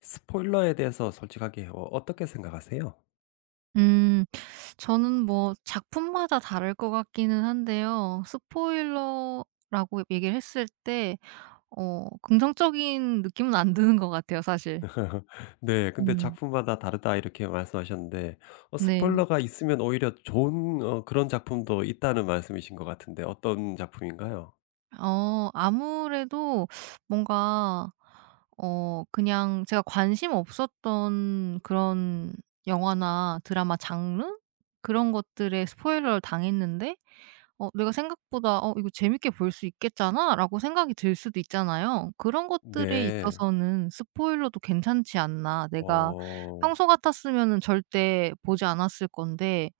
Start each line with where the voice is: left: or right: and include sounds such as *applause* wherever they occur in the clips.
left: 스포일러에 대해서 솔직하게 어떻게 생각하세요?
right: 음. 저는 뭐 작품마다 다를 것 같기는 한데요. 스포일러라고 얘기를 했을 때 긍정적인 느낌은 안 드는 것 같아요 사실.
left: *laughs* 네. 근데
right: 음.
left: 작품마다 다르다 이렇게 말씀하셨는데
right: 네.
left: 스포일러가 있으면 오히려 좋은 그런 작품도 있다는 말씀이신 것 같은데 어떤 작품인가요?
right: 아무래도 뭔가 그냥 제가 관심 없었던 그런 영화나 드라마 장르 그런 것들에 스포일러를 당했는데 내가 생각보다 '어 이거 재밌게 볼 수 있겠잖아.'라고 생각이 들 수도 있잖아요. 그런 것들에
left: 네.
right: 있어서는 스포일러도 괜찮지 않나. 내가
left: 어.
right: 평소 같았으면은 절대 보지 않았을 건데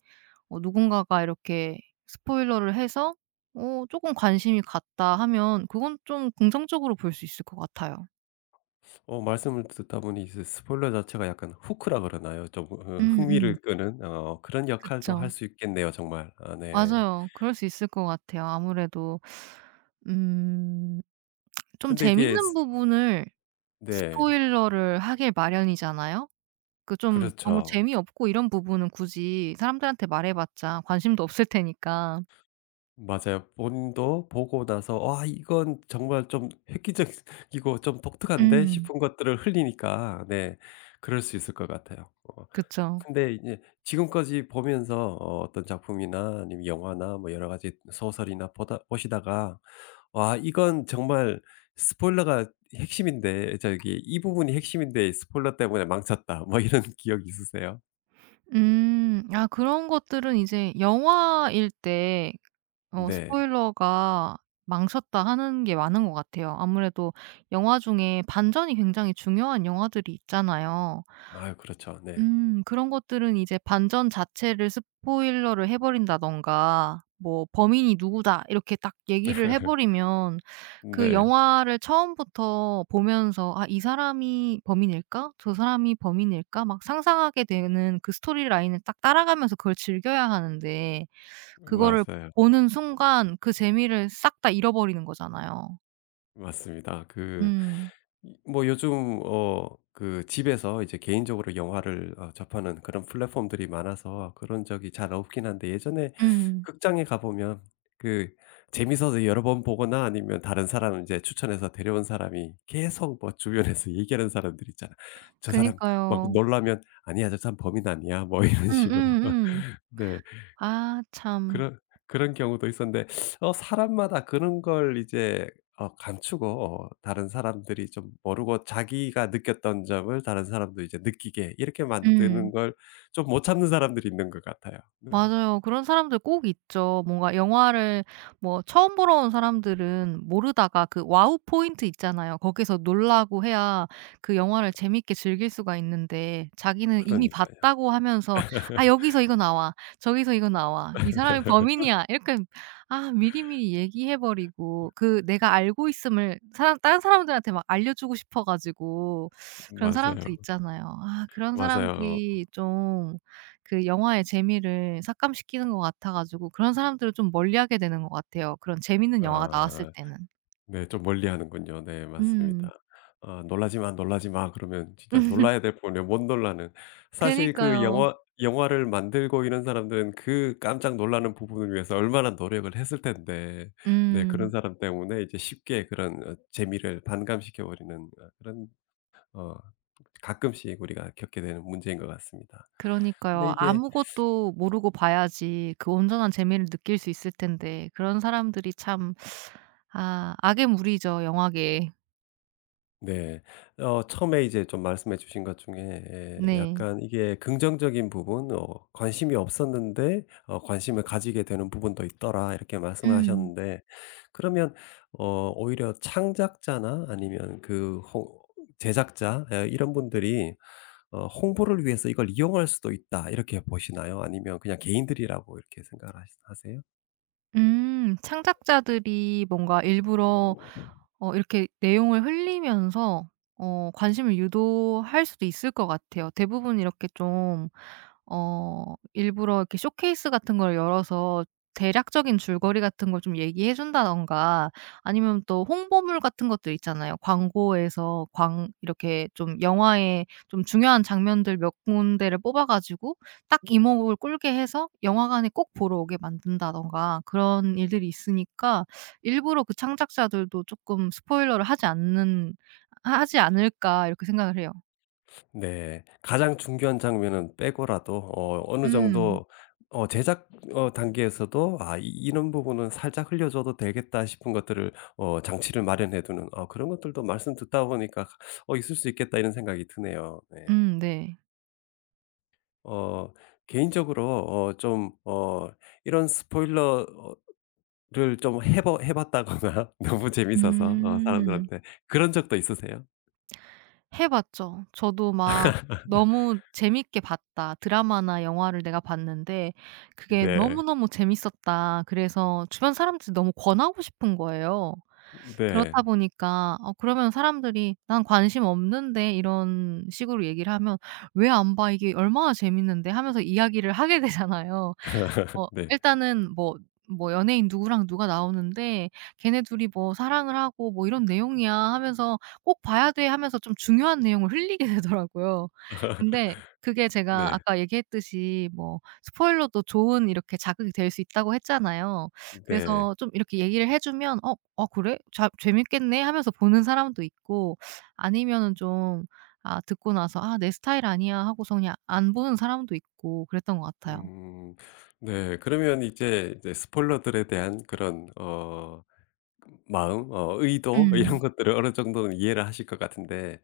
right: 누군가가 이렇게 스포일러를 해서 조금 관심이 갔다 하면 그건 좀 긍정적으로 볼 수 있을 것 같아요.
left: 말씀을 듣다 보니 이제 스포일러 자체가 약간 후크라 그러나요? 좀
right: 음음.
left: 흥미를 끄는 그런 역할도 할
right: 그쵸.
left: 수 있겠네요 정말. 아 네.
right: 맞아요. 그럴 수 있을 것 같아요. 아무래도 음 좀
left: 근데 이게
right: 재밌는
left: 스
right: 부분을
left: 네.
right: 스포일러를 하길 마련이잖아요. 그 좀 너무
left: 그렇죠.
right: 재미없고 이런 부분은 굳이 사람들한테 말해 봤자 관심도 없을 테니까.
left: 맞아요. 본인도 보고 나서 '와 이건 정말 좀 획기적이고' *laughs* '좀 독특한데?'
right: 음.
left: 싶은 것들을 흘리니까, 네, 그럴 수 있을 것 같아요.
right: 그쵸.
left: 근데 이제 지금까지 보면서 어떤 작품이나 아니면 영화나 뭐 여러 가지 소설이나 보다 보시다가 '와 이건 정말 스포일러가 핵심인데 저기 이 부분이 핵심인데 스포일러 때문에 망쳤다.' 뭐 이런 *laughs* 기억 있으세요?
right: 음. 아 그런 것들은 이제 영화일 때
left: 네.
right: 스포일러가 "망쳤다." 하는 게 많은 것 같아요. 아무래도 영화 중에 반전이 굉장히 중요한 영화들이 있잖아요.
left: 아유 그렇죠. 네.
right: 그런 것들은 이제 반전 자체를 스포일러를 해 버린다든가 뭐 "범인이 누구다." 이렇게 딱 얘기를 해
left: *laughs*
right: 버리면 그
left: 네.
right: 영화를 처음부터 보면서 '아 이 사람이 범인일까? 저 사람이 범인일까?' 막 상상하게 되는 그 스토리 라인을 딱 따라가면서 그걸 즐겨야 하는데 그거를
left: 맞아요.
right: 보는 순간 그 재미를 싹 다 잃어버리는 거잖아요.
left: 맞습니다. 그
right: 음.
left: 이 뭐 요즘 그 집에서 이제 개인적으로 영화를 접하는 그런 플랫폼들이 많아서 그런 적이 잘 없긴 한데 예전에
right: 음.
left: 극장에 가 보면 그 재밌어서 여러 번 보거나 아니면 다른 사람 이제 추천해서 데려온 사람이 계속 뭐 주변에서 *laughs* 얘기하는 사람들 있잖아. "저 사람" 막
right: 그니까요.
left: 놀라면 "아니야. 저 사람 범인 아니야." 뭐 이런 식으로.
right: 음음음.
left: *laughs* 네.
right: 아 참.
left: 그런 그런 경우도 있었는데 사람마다 그런 걸 이제 감추고 다른 사람들이 좀 모르고 자기가 느꼈던 점을 다른 사람도 이제 느끼게 이렇게 만드는
right: 음.
left: 걸 좀 못 참는 사람들이 있는 것 같아요. 네.
right: 맞아요. 그런 사람들 꼭 있죠. 뭔가 영화를 뭐 처음 보러 온 사람들은 모르다가 그 와우 포인트 있잖아요. 거기서 놀라고 해야 그 영화를 재밌게 즐길 수가 있는데 자기는 이미
left: 그러니까요.
right: 봤다고 하면서 '아 여기서 이거 나와. 저기서 이거 나와. 이 사람이
left: *laughs*
right: 범인이야.' 이렇게 아 미리미리 얘기해 버리고 그 내가 알고 있음을 사람 다른 사람들한테 막 알려주고 싶어 가지고 그런 사람들
left: 맞아요.
right: 있잖아요. 아 그런
left: 맞아요.
right: 사람들이 좀 그 영화의 재미를 삭감시키는 것 같아 가지고 그런 사람들을 좀 멀리하게 되는 것 같아요, 그런 재밌는 영화가 나왔을
left: 아.
right: 때는.
left: 네. 좀 멀리하는군요. 네.
right: 음.
left: 맞습니다. 아 "놀라지 마. 놀라지 마." 그러면 진짜 놀라야
right: *laughs*
left: 될 뿐이에요. 못 놀라는. 사실 그
right: 그니까요.
left: 영화를 만들고 이런 사람들은 그 깜짝 놀라는 부분을 위해서 얼마나 노력을 했을 텐데 네 그런
right: 음.
left: 사람 때문에 이제 쉽게 그런 재미를 반감시켜 버리는 그런 어 가끔씩 우리가 겪게 되는 문제인 것 같습니다. 근데
right: 그러니까요.
left: 이게.
right: 아무것도 모르고 봐야지 그 온전한 재미를 느낄 수 있을 텐데 그런 사람들이 참 아 악의 무리죠, 영화계에.
left: 네. 처음에 이제 좀 말씀해 주신 것 중에 예
right: 네.
left: 약간 이게 긍정적인 부분 관심이 없었는데 관심을 가지게 되는 부분도 있더라 이렇게 말씀을
right: 음.
left: 하셨는데 그러면 오히려 창작자나 아니면 그 홍 제작자 예 이런 분들이 '홍보를 위해서 이걸 이용할 수도 있다.' 이렇게 보시나요? 아니면 그냥 개인들이라고 이렇게 생각을 하시 하세요?
right: 음. 창작자들이 뭔가 일부러 이렇게 내용을 흘리면서 관심을 유도할 수도 있을 것 같아요. 대부분 이렇게 좀 일부러 이렇게 쇼케이스 같은 걸 열어서 대략적인 줄거리 같은 걸 좀 얘기해 준다든가 아니면 또 홍보물 같은 것들 있잖아요. 광고에서 광 이렇게 좀 영화의 좀 중요한 장면들 몇 군데를 뽑아 가지고 딱 이목을 끌게 해서 영화관에 꼭 보러 오게 만든다던가 그런 일들이 있으니까 일부러 그 창작자들도 쪼끔 스포일러를 하지 않는 하 하지 않을까 이렇게 생각을 해요.
left: 네. 가장 중요한 장면은 빼고라도 어느
right: 음.
left: 정도 제작 단계에서도 '아 이 이런 부분은 살짝 흘려줘도 되겠다.' 싶은 것들을 장치를 마련해 두는 그런 것들도 말씀 듣다 보니까 '어 있을 수 있겠다.' 이런 생각이 드네요. 네.
right: 네.
left: 어 개인적으로 좀 이런 스포일러 를 좀 해봐 해 봤다거나 *laughs* 너무 재밌어서
right: 음.
left: 사람들한테 그런 적도 있으세요?
right: 해 봤죠. 저도 막
left: *laughs*
right: 너무 재밌게 봤다. 드라마나 영화를 내가 봤는데 그게
left: 네.
right: 너무너무 재밌었다. 그래서 주변 사람들이 너무 권하고 싶은 거예요.
left: 네.
right: 그렇다 보니까 그러면 사람들이 "난 관심 없는데." 이런 식으로 얘기를 하면 "왜 안 봐? 이게 얼마나 재밌는데." 하면서 이야기를 하게 되잖아요.
left: *laughs* 네.
right: 일단은 뭐 연예인 누구랑 누가 나오는데 "걔네 둘이 뭐 사랑을 하고 뭐 이런 내용이야." 하면서 "꼭 봐야 돼." 하면서 좀 중요한 내용을 흘리게 *laughs* 되더라고요. 근데 그게
left: *laughs*
right: 제가
left: 네.
right: 아까 얘기했듯이 뭐 스포일러도 좋은 이렇게 자극이 될 수 있다고 했잖아요.
left: 네.
right: 그래서 좀 이렇게 얘기를 해 주면 '어 어 그래? 자 재밌겠네.' 하면서 보는 사람도 있고 아니면은 좀 아 듣고 나서 '아 내 스타일 아니야.' 하고서 그냥 안 보는 사람도 있고 그랬던 것 같아요.
left: 음. 네. 그러면 이제 스포일러들에 대한 그런 마음, 의도 이런
right: 음.
left: 것들을 어느 정도는 이해를 하실 것 같은데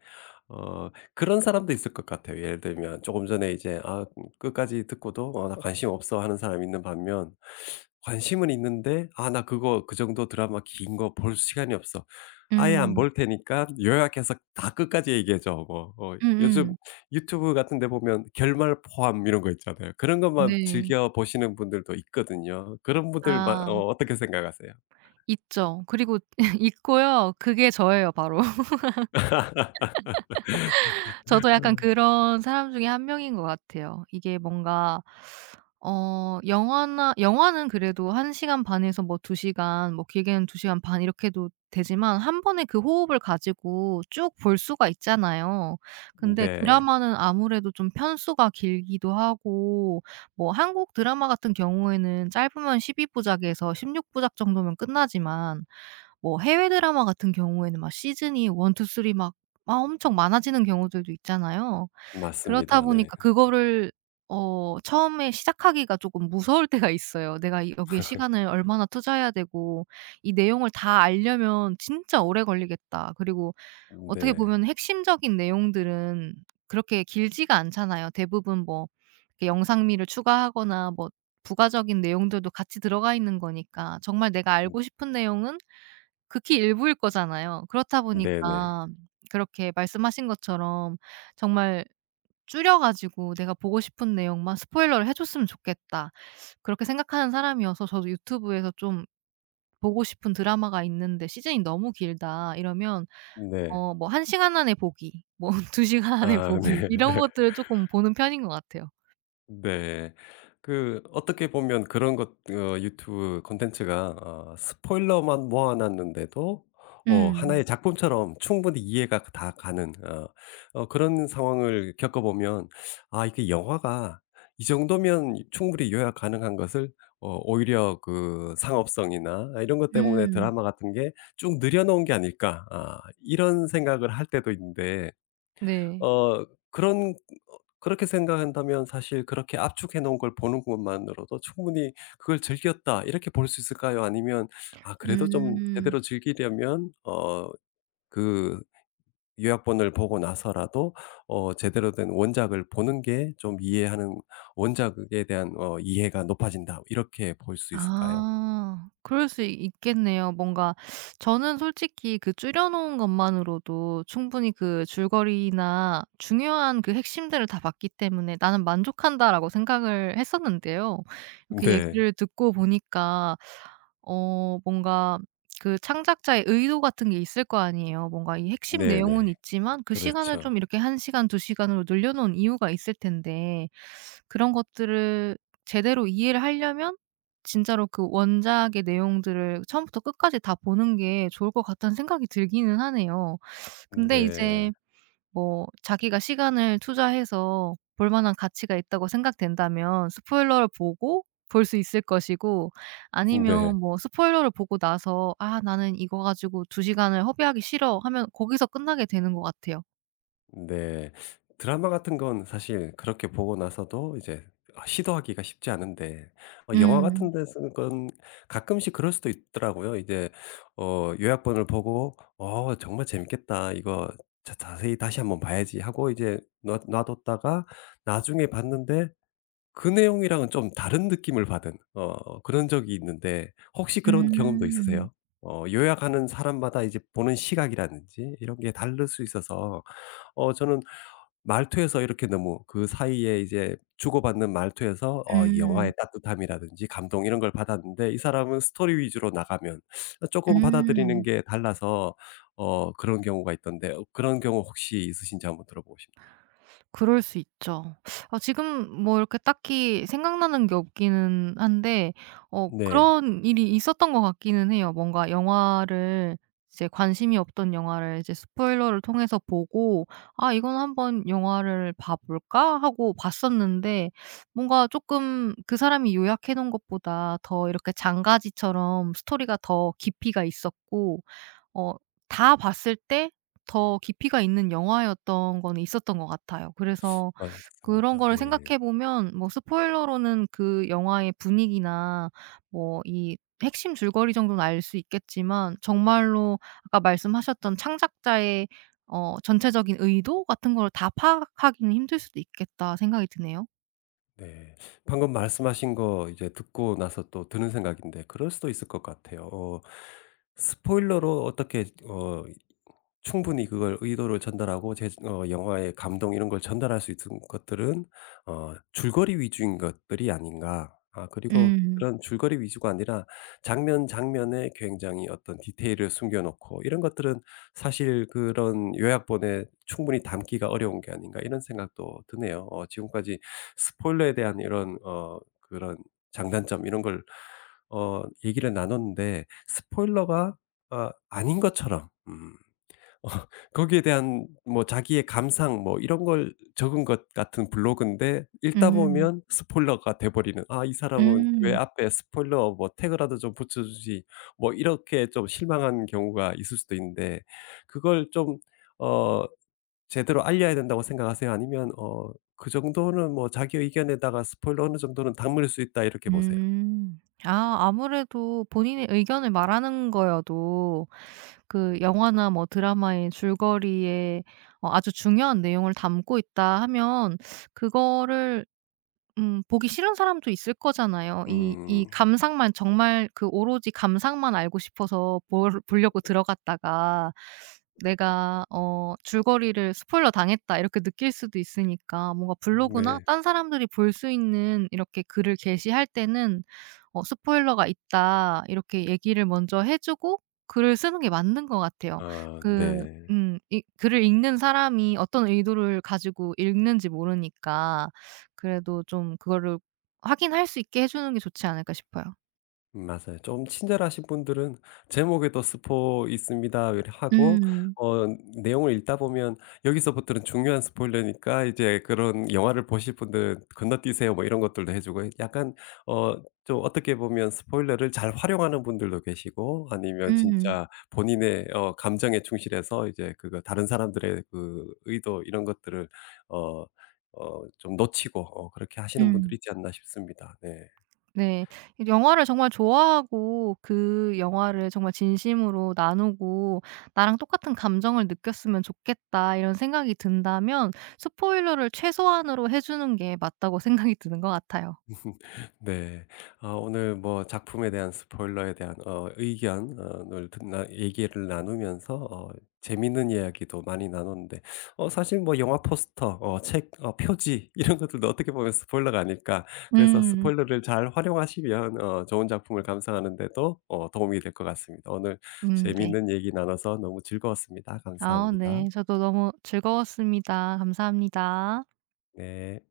left: 어 그런 사람도 있을 것 같아요. 예를 들면 조금 전에 이제 끝까지 듣고도 "어 나 관심 없어." 하는 사람 있는 반면 관심은 있는데 "아 나 그거 그 정도 드라마 긴 거 볼 시간이 없어." "아예 안
right: 음.
left: 볼 테니까 요약해서 다 끝까지 얘기해 줘." 뭐 요즘
right: 음음.
left: 유튜브 같은 데 보면 결말 포함 이런 거 있잖아요. 그런 것만
right: 네.
left: 즐겨 보시는 분들도 있거든요. 그런 분들 마
right: 아
left: 어 어떻게 생각하세요?
right: 있죠. 그리고 *laughs* 있고요. 그게 저예요 바로. *laughs* 저도 약간
left: *laughs*
right: 그런 사람 중에 한 명인 것 같아요. 이게 뭔가 어 영화나 영화는 그래도 1 시간 반에서 뭐 2 시간 뭐 길게는 2 시간 반 이렇게 도 되지만 한 번에 그 호흡을 가지고 쭉 볼 수가 있잖아요. 근데
left: 네.
right: 드라마는 아무래도 좀 편수가 길기도 하고 뭐 한국 드라마 같은 경우에는 짧으면 12 부작에서 16 부작 정도면 끝나지만 뭐 해외 드라마 같은 경우에는 막 시즌이 1, 2, 3 막 엄청 많아지는 경우들도 있잖아요. 그렇다
left: 맞습니다. 네.
right: 보니까 그거를 처음에 시작하기가 조금 무서울 때가 있어요. 내가 이 여기에 시간을
left: *laughs*
right: 얼마나 투자해야 되고 이 내용을 다 알려면 진짜 오래 걸리겠다. 그리고 어떻게
left: 네.
right: 보면 핵심적인 내용들은 그렇게 길지가 않잖아요. 대부분 뭐 이렇게 영상미를 추가하거나 뭐 부가적인 내용들도 같이 들어가 있는 거니까 정말 내가
left: 음
right: 알고 싶은 내용은 극히 일부일 거잖아요. 그렇다
left: 네네.
right: 보니까 그렇게 말씀하신 것처럼 정말 줄여 가지고 '내가 보고 싶은 내용만 스포일러를 해 줬으면 좋겠다.' 그렇게 생각하는 사람이어서 저도 유튜브에서 좀 '보고 싶은 드라마가 있는데 시즌이 너무 길다.' 이러면
left: 네.
right: 뭐 1시간 안에 보기, 뭐 *laughs* 2시간 안에
left: 아
right: 보기 이런
left: 네.
right: 것들을 조금 보는 편인 것 같아요.
left: 네. 그 어떻게 보면 그런 것 유튜브 콘텐츠가 스포일러만 모아 놨는데도
right: 음.
left: 하나의 작품처럼 충분히 이해가 다 가는 그런 상황을 겪어 보면 '아 이게 영화가 이 정도면 충분히 요약 가능한 것을 오히려 그 상업성이나 이런 것 때문에
right: 음.
left: 드라마 같은 게 쭉 늘여 놓은 게 아닐까.' 아 이런 생각을 할 때도 있는데
right: 네.
left: 어 그런 그렇게 생각한다면 사실 그렇게 압축해 놓은 걸 보는 것만으로도 충분히 '그걸 즐겼다.' 이렇게 볼 수 있을까요? 아니면 '아 그래도 좀
right: 음.
left: 제대로 즐기려면 그 요약본을 보고 나서라도 제대로 된 원작을 보는 게 좀 이해하는 원작에 대한 이해가 높아진다.' 이렇게 볼 수 있을까요?
right: 아. 그럴 수 있겠네요. 뭔가 저는 솔직히 그 줄여 놓은 것만으로도 충분히 그 줄거리나 중요한 그 핵심들을 다 봤기 때문에 '나는 만족한다.'라고 생각을 했었는데요.
left: *laughs*
right: 이렇게
left: 네.
right: 얘기를 듣고 보니까 뭔가 그 창작자의 의도 같은 게 있을 거 아니에요. 뭔가 이 핵심 내용은
left: 네네.
right: 있지만 그 시간을 좀
left: 그렇죠.
right: 이렇게 1시간, 두 시간으로 늘려 놓은 이유가 있을 텐데 그런 것들을 제대로 이해를 하려면 진짜로 그 원작의 내용들을 처음부터 끝까지 다 보는 게 좋을 것 같다는 생각이 들기는 하네요. 근데 이제
left: 네.
right: 뭐 자기가 시간을 투자해서 볼 만한 가치가 있다고 생각된다면 스포일러를 보고 볼 수 있을 것이고
left: *laughs* 네.
right: 아니면 뭐 스포일러를 보고 나서 '아 나는 이거 가지고 두 시간을 허비하기 싫어.' 하면 거기서 끝나게 되는 것 같아요.
left: 네. 드라마 같은 건 사실 그렇게 보고 나서도 이제 아 시도하기가 쉽지 않은데 영화
right: 음.
left: 같은 데서는 건 가끔씩 그럴 수도 있더라고요. 이제 요약본을 보고 '어 정말 재밌겠다. 이거 자 자세히 다시 한번 봐야지.' 하고 이제 놔 놔뒀다가 나중에 봤는데 그 내용이랑은 좀 다른 느낌을 받은 그런 적이 있는데 혹시 그런 경험도
right: 음.
left: 있으세요? 요약하는 사람마다 이제 보는 시각이라든지 이런 게 다를 수 있어서 저는 말투에서 이렇게 너무 그 사이에 이제 주고받는 말투에서 이
right: 음.
left: 영화의 따뜻함이라든지 감동 이런 걸 받았는데 이 사람은 스토리 위주로 나가면 조금 받아들이는
right: 음.
left: 게 달라서 그런 경우가 있던데 그런 경우 혹시 있으신지 한번 들어보고 싶네요.
right: 그럴 수 있죠. 아 지금 뭐 이렇게 딱히 생각나는 게 없기는 한데
left: 네.
right: 그런 일이 있었던 것 같기는 해요. 뭔가 영화를 이제 관심이 없던 영화를 이제 스포일러를 통해서 보고 '아 이건 한번 영화를 봐 볼까?' 하고 봤었는데 뭔가 조금 그 사람이 요약해 놓은 것보다 더 이렇게 장가지처럼 스토리가 더 깊이가 있었고 어 다 봤을 때 더 깊이가 있는 영화였던 거는 있었던 것 같아요. 그래서 그런
left: 맞습니다.
right: 거를
left: 네.
right: 생각해 보면 뭐 스포일러로는 그 영화의 분위기나 뭐 이 핵심 줄거리 정도는 알 수 있겠지만 정말로 아까 말씀하셨던 창작자의 전체적인 의도 같은 걸 다 파악하기는 힘들 수도 있겠다 생각이 드네요.
left: 네. 방금 말씀하신 거 이제 듣고 나서 또 드는 생각인데 그럴 수도 있을 것 같아요. 스포일러로 어떻게 충분히 그걸 의도를 전달하고 제어 영화의 감동 이런 걸 전달할 수 있는 것들은 줄거리 위주인 것들이 아닌가. 아 그리고
right: 음.
left: 그런 줄거리 위주가 아니라 장면 장면에 굉장히 어떤 디테일을 숨겨 놓고 이런 것들은 사실 그런 요약본에 충분히 담기가 어려운 게 아닌가 이런 생각도 드네요. 지금까지 스포일러에 대한 이런 그런 장단점 이런 걸 얘기를 나눴는데 스포일러가 아 아닌 것처럼 *laughs* 어 거기에 대한 뭐 자기의 감상 뭐 이런 걸 적은 것 같은 블로그인데 읽다
right: 음.
left: 보면 스포일러가 돼 버리는 '아 이 사람은 왜
right: 음.
left: 앞에 스포일러 뭐 태그라도 좀 붙여 주지.' 뭐 이렇게 좀 실망한 경우가 있을 수도 있는데 그걸 좀어 제대로 알려야 된다고 생각하세요? 아니면 '그 정도는 뭐 자기 의견에다가 스포일러 어느 정도는 담을 수 있다.' 이렇게 보세요?
right: 음. 아 아무래도 본인의 의견을 말하는 거여도 그 영화나 뭐 드라마의 줄거리에 아주 중요한 내용을 담고 있다 하면 그거를 보기 싫은 사람도 있을 거잖아요. 이
left: 음.
right: 감상만 정말 그 오로지 감상만 알고 싶어서 볼 보려고 들어갔다가 '내가 줄거리를 스포일러 당했다.' 이렇게 느낄 수도 있으니까 뭔가 블로그나
left: 네.
right: 딴 사람들이 볼 수 있는 이렇게 글을 게시할 때는 "스포일러가 있다." 이렇게 얘기를 먼저 해 주고 글을 쓰는 게 맞는 것 같아요.
left: 아
right: 그
left: 네.
right: 이 글을 읽는 사람이 어떤 의도를 가지고 읽는지 모르니까. 그래도 좀 그거를 확인할 수 있게 해 주는 게 좋지 않을까 싶어요.
left: 맞아요. 좀 친절하신 분들은 제목에도 스포 있습니다. 이렇게 하고
right: 음.
left: 어 내용을 읽다 보면 "여기서부터는 중요한 스포일러니까 이제 그런 영화를 보실 분들 건너뛰세요." 뭐 이런 것들도 해 주고 약간 어 좀 어떻게 보면 스포일러를 잘 활용하는 분들도 계시고 아니면
right: 음.
left: 진짜 본인의 감정에 충실해서 이제 그거 다른 사람들의 그 의도 이런 것들을 어 좀 놓치고 그렇게 하시는 분들이
right: 음.
left: 있지 않나 싶습니다. 네.
right: 네. 이 영화를 정말 좋아하고 그 영화를 정말 진심으로 나누고 '나랑 똑같은 감정을 느꼈으면 좋겠다.' 이런 생각이 든다면 스포일러를 최소한으로 해 주는 게 맞다고 *laughs* 생각이 드는 것 같아요.
left: 네. 아 오늘 뭐 작품에 대한 스포일러에 대한 의견을 듣나 얘기를 나누면서 재밌는 이야기도 많이 나눴는데 사실 뭐 영화 포스터, 어 책 어 표지 *laughs* 이런 것들도 어떻게 보면 스포일러가 아닐까. 그래서
right: 음.
left: 스포일러를 잘 활용하시면 좋은 작품을 감상하는 데도 도움이 될 것 같습니다. 오늘 재밌
right: 네.
left: 는 얘기 나눠서 너무 즐거웠습니다.
right: 아
left: 감사합니다.
right: 네. 저도 너무 즐거웠습니다. 감사합니다.
left: 네.